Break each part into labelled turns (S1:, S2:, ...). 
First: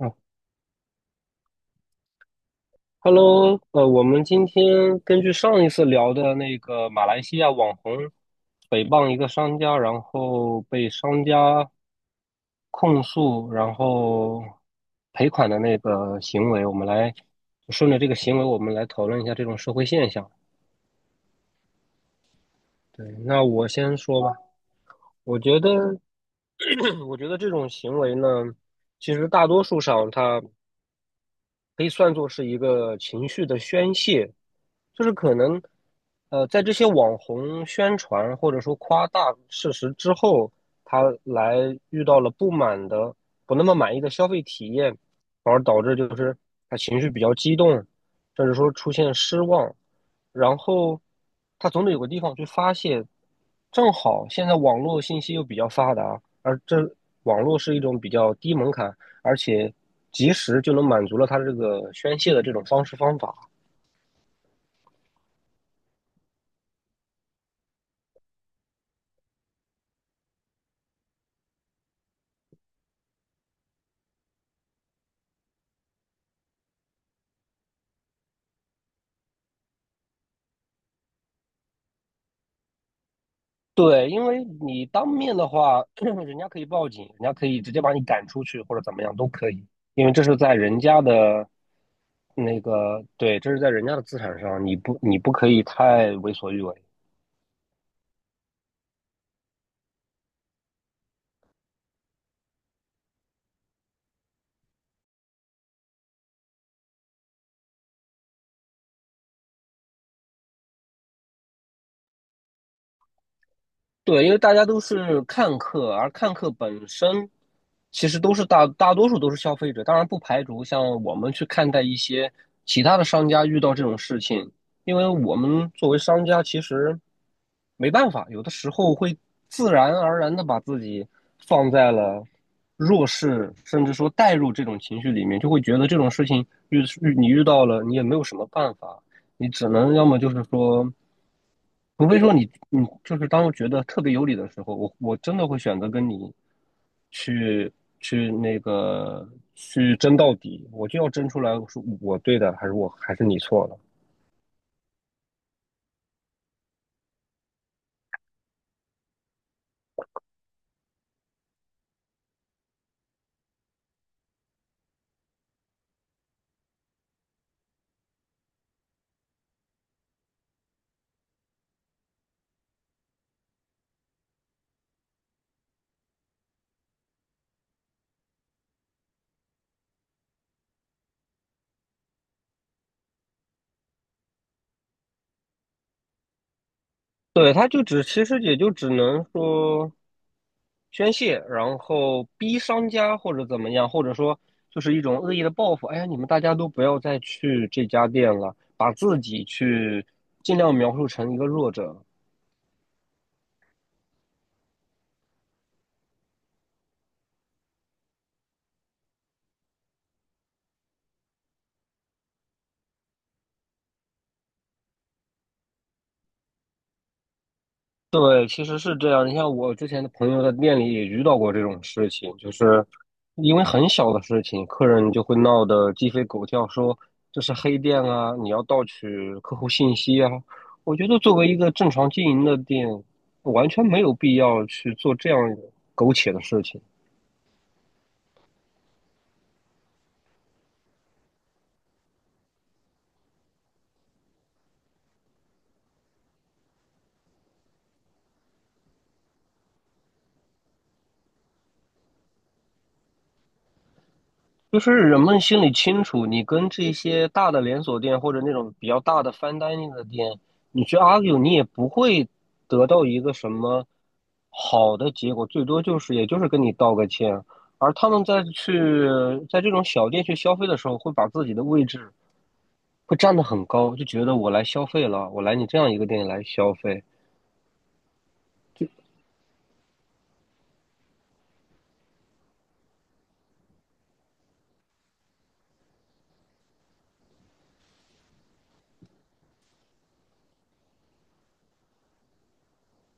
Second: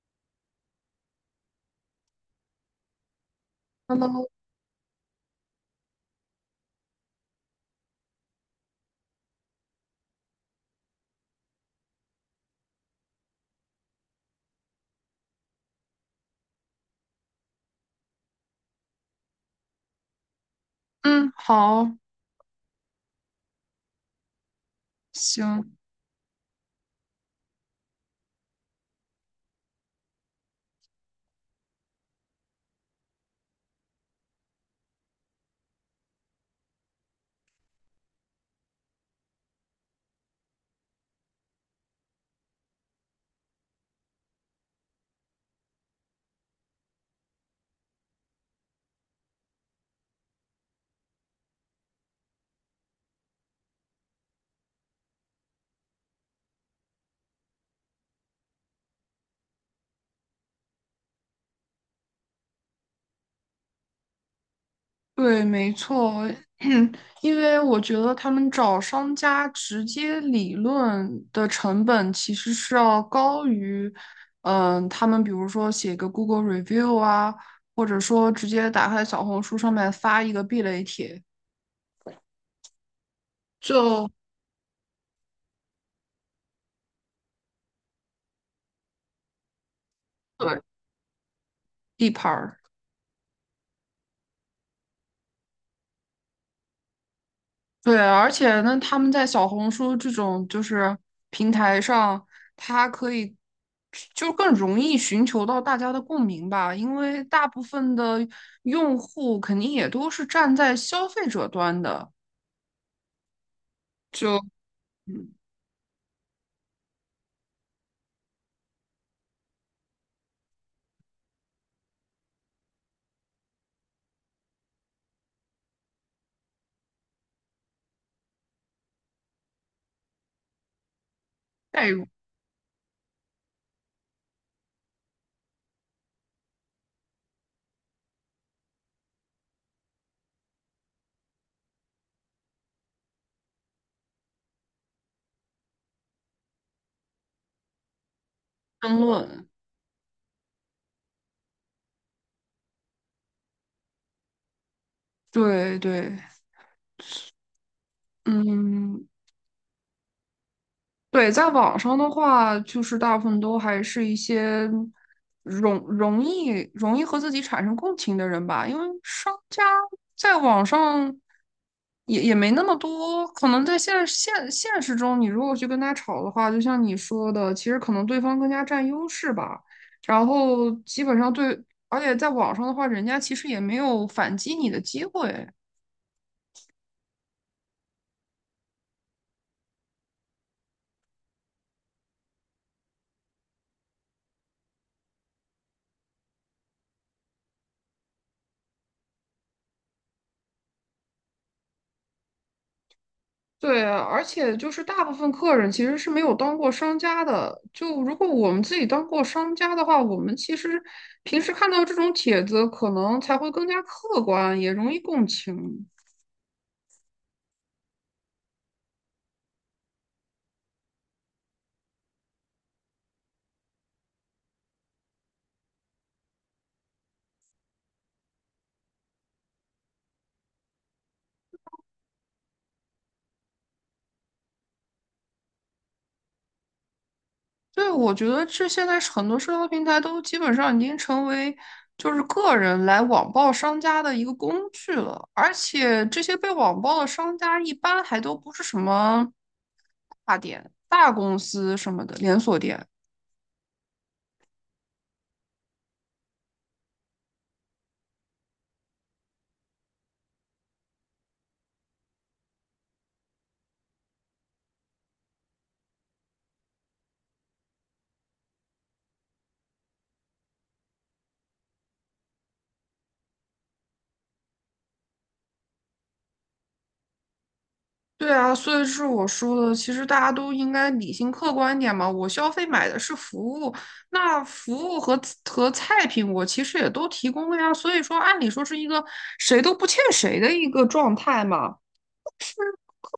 S1: 嗯，Hello，我们
S2: Hello，
S1: 今天根据上一次聊的那个马来西亚网红诽谤一个商家，然后被商家控诉，然后赔款的那个行为，我们来顺着这个行为，我们来讨论一下这种社会现象。
S2: 嗯，好，
S1: 对，那我先说吧，我觉得，
S2: 行，
S1: 我觉得这种行为呢，其实大多数上它。可以算作是一个情绪的宣泄，就是可能，在这些网红宣传或者说夸大事实之后，他来遇到了不满的、不那么满意的消费体验，反而导致就是他情绪比较激动，甚至说出现失望，然后他总得有个地方去发泄。正好现在网络信息又比较发达，而这网络是一种比较低门槛。而且及时就能满足了他这个宣泄的这种方式方法。
S2: 对，没错，因为我觉得他们找商家直接理论的成本其实是要高于，嗯，他们比如说写个 Google review 啊，或者说直接打开小红书上面发一个避雷帖，
S1: 对，
S2: 就
S1: 因为你当面的话，人家可以报警，人家可以直接把你赶出去或者怎么样都可以，因为这是在
S2: 对
S1: 人家的
S2: 地盘儿。
S1: 那个，对，这是在人家的资产上，你不可以太为所欲为。
S2: 对，而且呢，他们在小红书这种就是平台上，它可以就更容易寻求到大家的共鸣吧，因为大部分的用户肯定也都是站在消费者端的，
S1: 对，因
S2: 就
S1: 为大家都是
S2: 嗯
S1: 看客，而看客本身其实都是大多数都是消费者，当然不排除像我们去看待一些其他的商家遇到这种事情，因为我们作为商家其实没办法，有的时候会自然而然的把自己放
S2: 代
S1: 在
S2: 入
S1: 了弱势，甚至说带入这种情绪里面，就会觉得这种事情你遇到了，你也没有什么办法，你只能要么就是说。除非说你，你就是当我觉得特别有理的时候，我真的会选择跟你去去那
S2: 争
S1: 个
S2: 论。
S1: 去争到底，我就要争出来，是我对的，还是我还是你错了？
S2: 对对，嗯，对，在网上的话，就是大部分都还是一些容容易容易和自己产生共情的人吧，因为商家在网上也没那么多，可能在现实中，你如果去跟他吵的话，就像你说的，其实可能对方更加占优势吧。然后基本上对，而且在网上的话，人家其实也没有反击你的机会。
S1: 对，他就只其实也就只能说宣泄，然后逼商家或者怎么样，或者说就是一种恶意的报复。哎呀，你们大家都不要再去这家店了，把自己去尽量描述成一个弱者，
S2: 对，而且就是大部分客人其实是没有当过商家的。就如果我们自己当过商家的话，我们其实平时看到这种帖子，可能才会更加客观，也容易共情。
S1: 对，其实是这样。你像我之前的朋友在店里也遇到过这种事情，就是因为很小的事情，客人就会闹得鸡飞狗跳，说这是黑店啊，你要盗取客户信息啊。我觉得作为一个正常经营的店，完全没有必要去做这样苟且的事情。
S2: 对，我觉得这现在是很多社交平台都基本上已经成为就是个人来网暴商家的一个工具了，而且这些被网暴的商家一般还都不是什么大店、大公司什么的连锁店。
S1: 就是人们心里清楚，你跟这些大的连锁店或者那种比较大的 fine dining 的店，你去 argue，你也不会得到一个什么好的结果，最多就是也就是跟你道个歉。而他们在这种小店去消费的时候，会把自己的位置会站得很高，就觉得我来消费了，我来你这样一个店里来消费。
S2: 对啊，所以是我说的，其实大家都应该理性客观一点嘛。我消费买的是服务，那服务和菜品我其实也都提供了呀。所以说，按理说是一个谁都不欠谁的一个状态嘛。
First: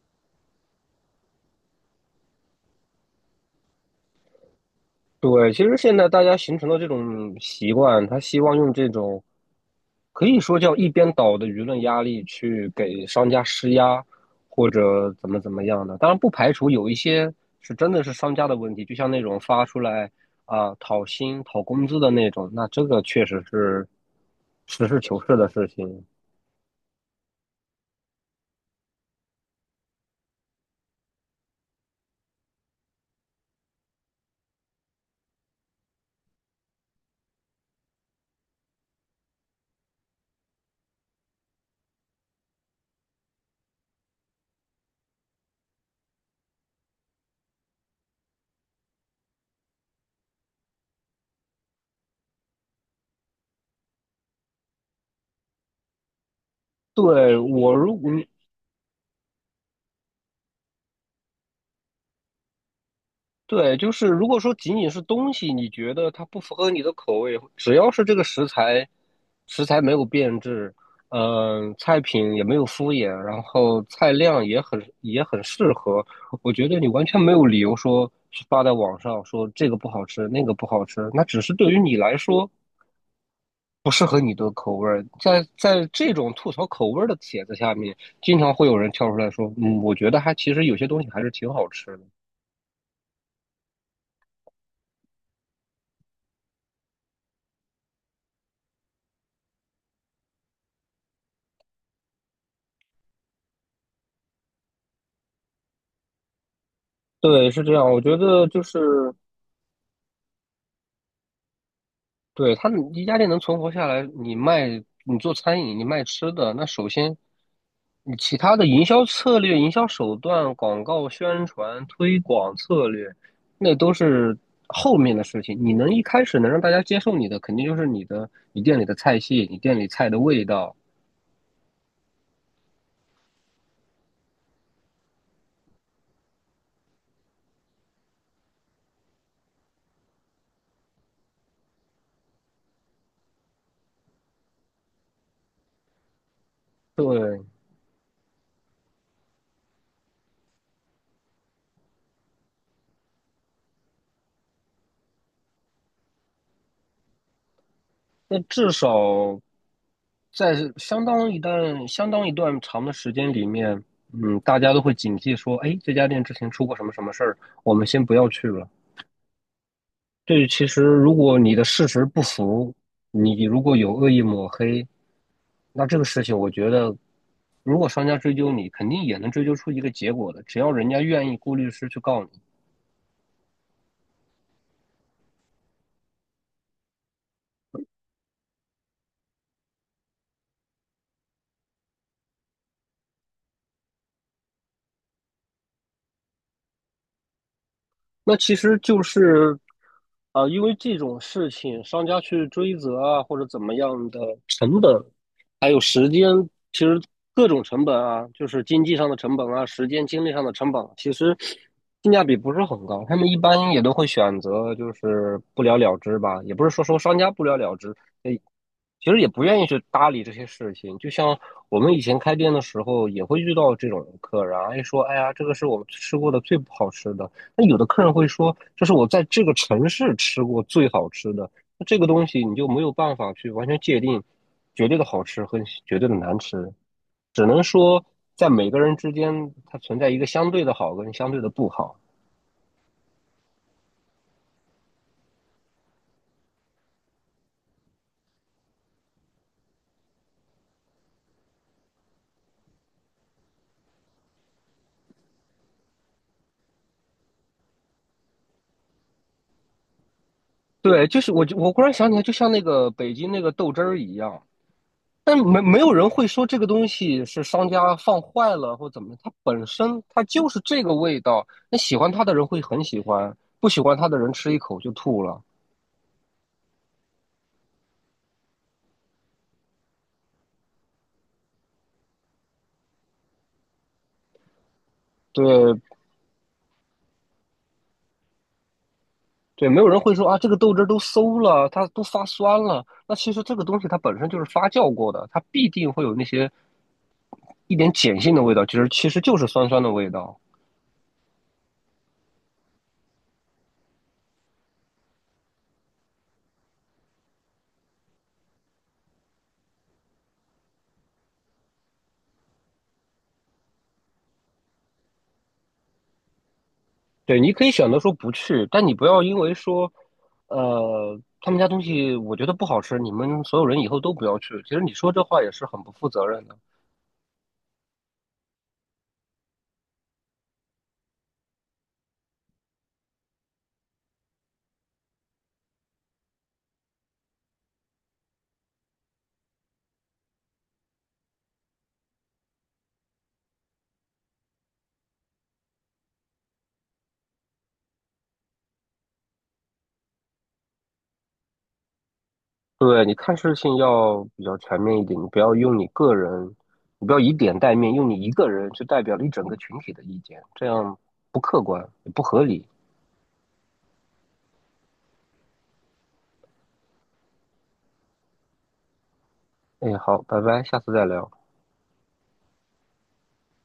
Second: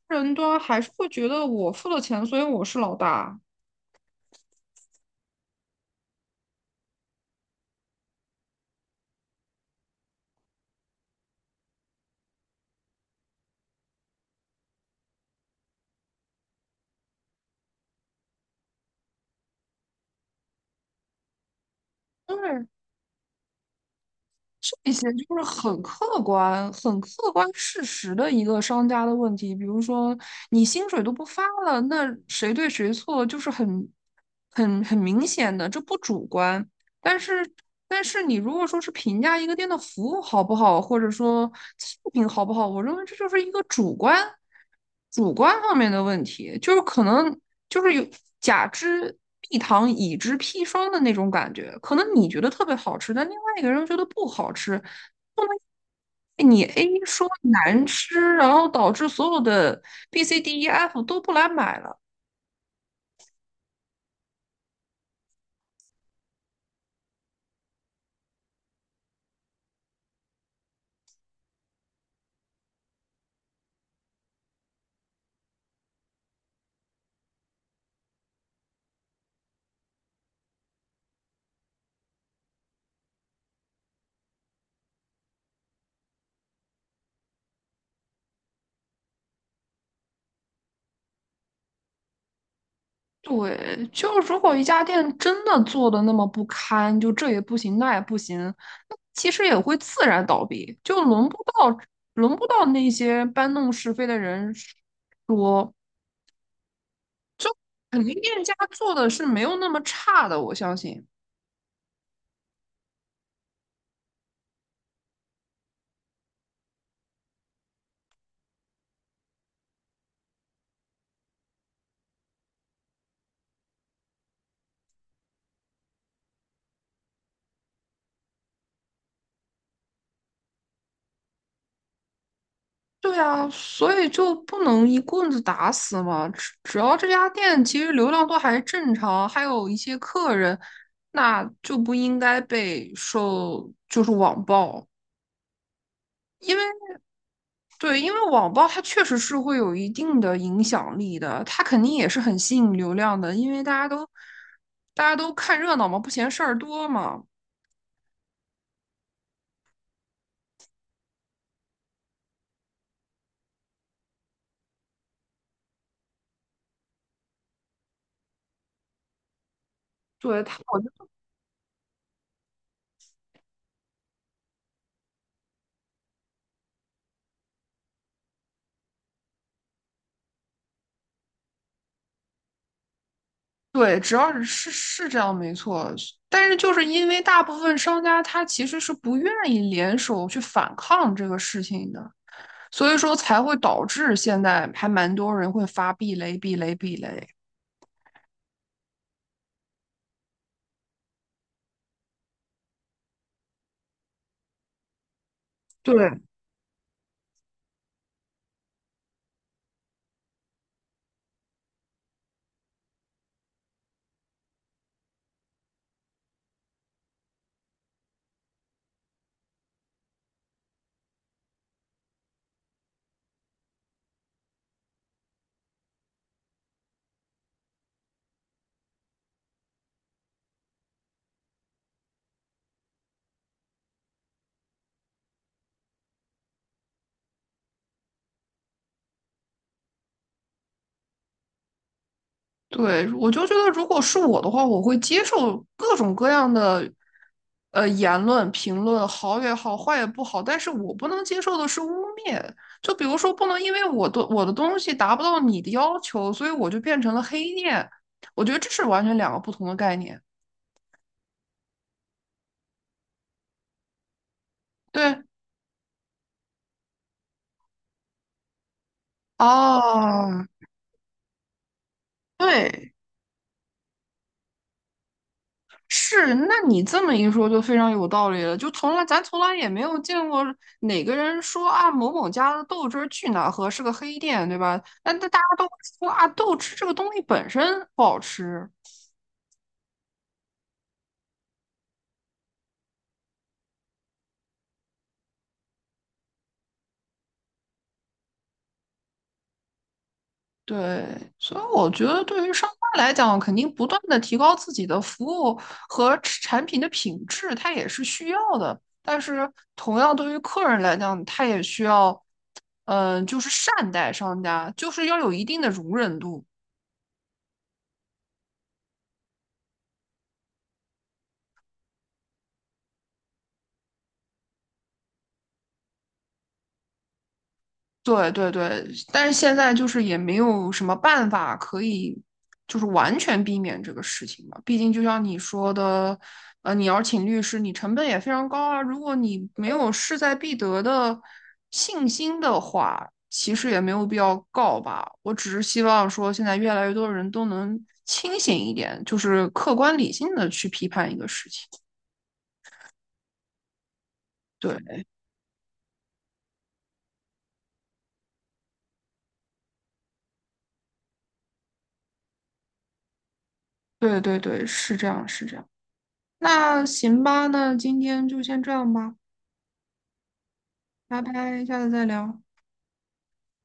S2: 人端还是会觉得我付了钱，所以我是老大。
S1: 对，其实现在大家形成的这种习惯，他希望用这种可以说叫一边倒的舆论压力去给商家施压，或者怎么怎么样的。当然，不排除有一些是真的是商家的问题，就像那种发出来啊、讨薪、讨工资的那种，那这个确实是实
S2: 这
S1: 事
S2: 些
S1: 求是
S2: 就是
S1: 的事
S2: 很
S1: 情。
S2: 客观、很客观事实的一个商家的问题。比如说，你薪水都不发了，那谁对谁错就是很明显的，这不主观。但是，但是你如果说是评价一个店的服务好不好，或者说素品好不好，我认为这就是一个主观方面的问题，就是可能就是有甲之蜜糖，乙之砒霜的那种感觉。可能你觉得特别好吃，但另外一个人觉得不好吃，不能你 A 说
S1: 对，我
S2: 难
S1: 如果
S2: 吃，然后导致所有的 B、C、D、E、F 都不来买了。
S1: 对，就是如果说仅仅是东西，你觉得它不符合你的口味，只要是这个食材，食材没有变质，嗯、菜品也没有敷衍，然后菜量也很适合，我觉得你完全没有理由说是发在网上说这个不好吃，那个不好吃，那只是对于你来说不适合你的口味儿。在这种吐槽口味儿的帖子下面，经常会有人跳出来说，嗯，我觉得还其实有些东西还是挺好吃的。
S2: 对，就如果一家店真的做的那么不堪，就这也不行，那也不行，那其实也会自然倒闭，就轮不到那些搬弄是非的人说，
S1: 对，是这样。我
S2: 肯定
S1: 觉
S2: 店
S1: 得
S2: 家
S1: 就是
S2: 做的是没有那么差的，我相信。
S1: 对，他们一家店能存活下来，你卖，你做餐饮，你卖吃的，那首先你其他的营销策略、营销手段、广告宣传、推广策略，那都是后面的事情。你能一开始能让大家接受你的，肯定就是你店里的菜系，你店里菜的味道。
S2: 对啊，所以就不能一棍子打死嘛，只要这家店其实流量都还正常，还有一些客人，那就不应该被受就是网暴。因为。
S1: 对，
S2: 对，因为网暴它确实是会有一定的影响力的，它肯定也是很吸引流量的，因为大家都看热闹嘛，不嫌事儿多嘛。
S1: 那至少在相当一段、相当一段长的时间里面，嗯，大家都会警惕说，哎，这家店之前出过什么什么事儿，我们先不要去了。
S2: 对，
S1: 对，
S2: 它
S1: 其
S2: 我
S1: 实
S2: 就
S1: 如果你的事实不符，你如果有恶意抹黑，那这个事情我觉得，如果商家追究你，肯定也能追究出一个结果的，只要人家愿意雇律师去告你。
S2: 对，只要是是这样没错，但是就是因为大部分商家他其实是不愿意联手去反抗这个事情的，所以说才会导致现在还蛮多人会发避雷。
S1: 那其实就是，因为这种事情，商家去追责啊，或者怎么样的成本，还有时
S2: 对，
S1: 间，其实各种成本啊，就是经济上的成本啊，时间精力上的成本，其实性价比不是很高。他们一般也都会选择就是不了了之吧，也不是说商家不了了之，呃，其实也不愿意去搭理这些事情。就像我们以前开店的时候，也会遇到这种客人啊，哎说，哎呀，这个是我们吃过的最不好吃的。那有的客人会说，这是我在这个城市吃过最好吃的。这个东西你就没有办法去完全界定绝对的好吃和绝对的难吃，只能说在每个人之间它存在一个相对的好跟相对的不好。
S2: 对，我就觉得，如果是我的话，我会接受各种各样的言论、评论，好也好，坏也不好。但是我不能接受的是污蔑，就比如说，不能因为我的东西达不到你的要求，所以我就变成了黑店。我觉得这是完全两个不同的概念。
S1: 对，就是我忽然想起来，就像那个北京那个豆汁儿一样，
S2: 对，
S1: 但没有人会说这个东西是商家放坏了或怎么，它本身它
S2: 哦，
S1: 就是这个味道，那喜欢它的人会很
S2: 对，
S1: 喜欢，不喜欢它的人吃一口就吐了。
S2: 是，那你这么一说就非常有道理了。就咱从来也没有见过哪个人说啊某某家的豆汁儿去哪喝是个黑店，对吧？但那大家都会
S1: 对，
S2: 说啊豆汁这个东西本身不好吃。
S1: 对，没有人会说啊，这个豆汁儿都馊了，它都发酸了。那其实这个东西它本身就是发酵过的，它必定会有那些一点碱性的味道，其实就是酸酸的味道。
S2: 对，所以我觉得对于商家来讲，肯定不断的提高自己的服务和产品的品质，它也是需要的。但是同样对于客人来讲，他也需要，嗯、就是善待商家，就是要有一定的容忍度。
S1: 对，你可以选择说不去，但你不要因为说，他们家东西我觉得不好吃，你们所有人以后都不要去。其实你说这话也是很不负责任的。
S2: 对，但是现在就是也没有什么办法可以，就是完全避免这个事情嘛。毕竟就像你说的，你要请律师，你成本也非常高啊。如果你没有势在必得的信心的话，其实也没有必要告吧。我只是希望说，现在越来越多人都能清醒一点，就是客观理性的去批判一个事情。
S1: 对，你看事情要比较全面一
S2: 对
S1: 点，你不要用你个人，你不要以点带面，用你一个人去代表了一整个群体的意见，这样不客观也不合理。
S2: 对，是这样是这样。那行吧，那今天就先这样吧。
S1: 哎，好，拜拜，下次再
S2: 拜
S1: 聊。
S2: 拜，下次再聊。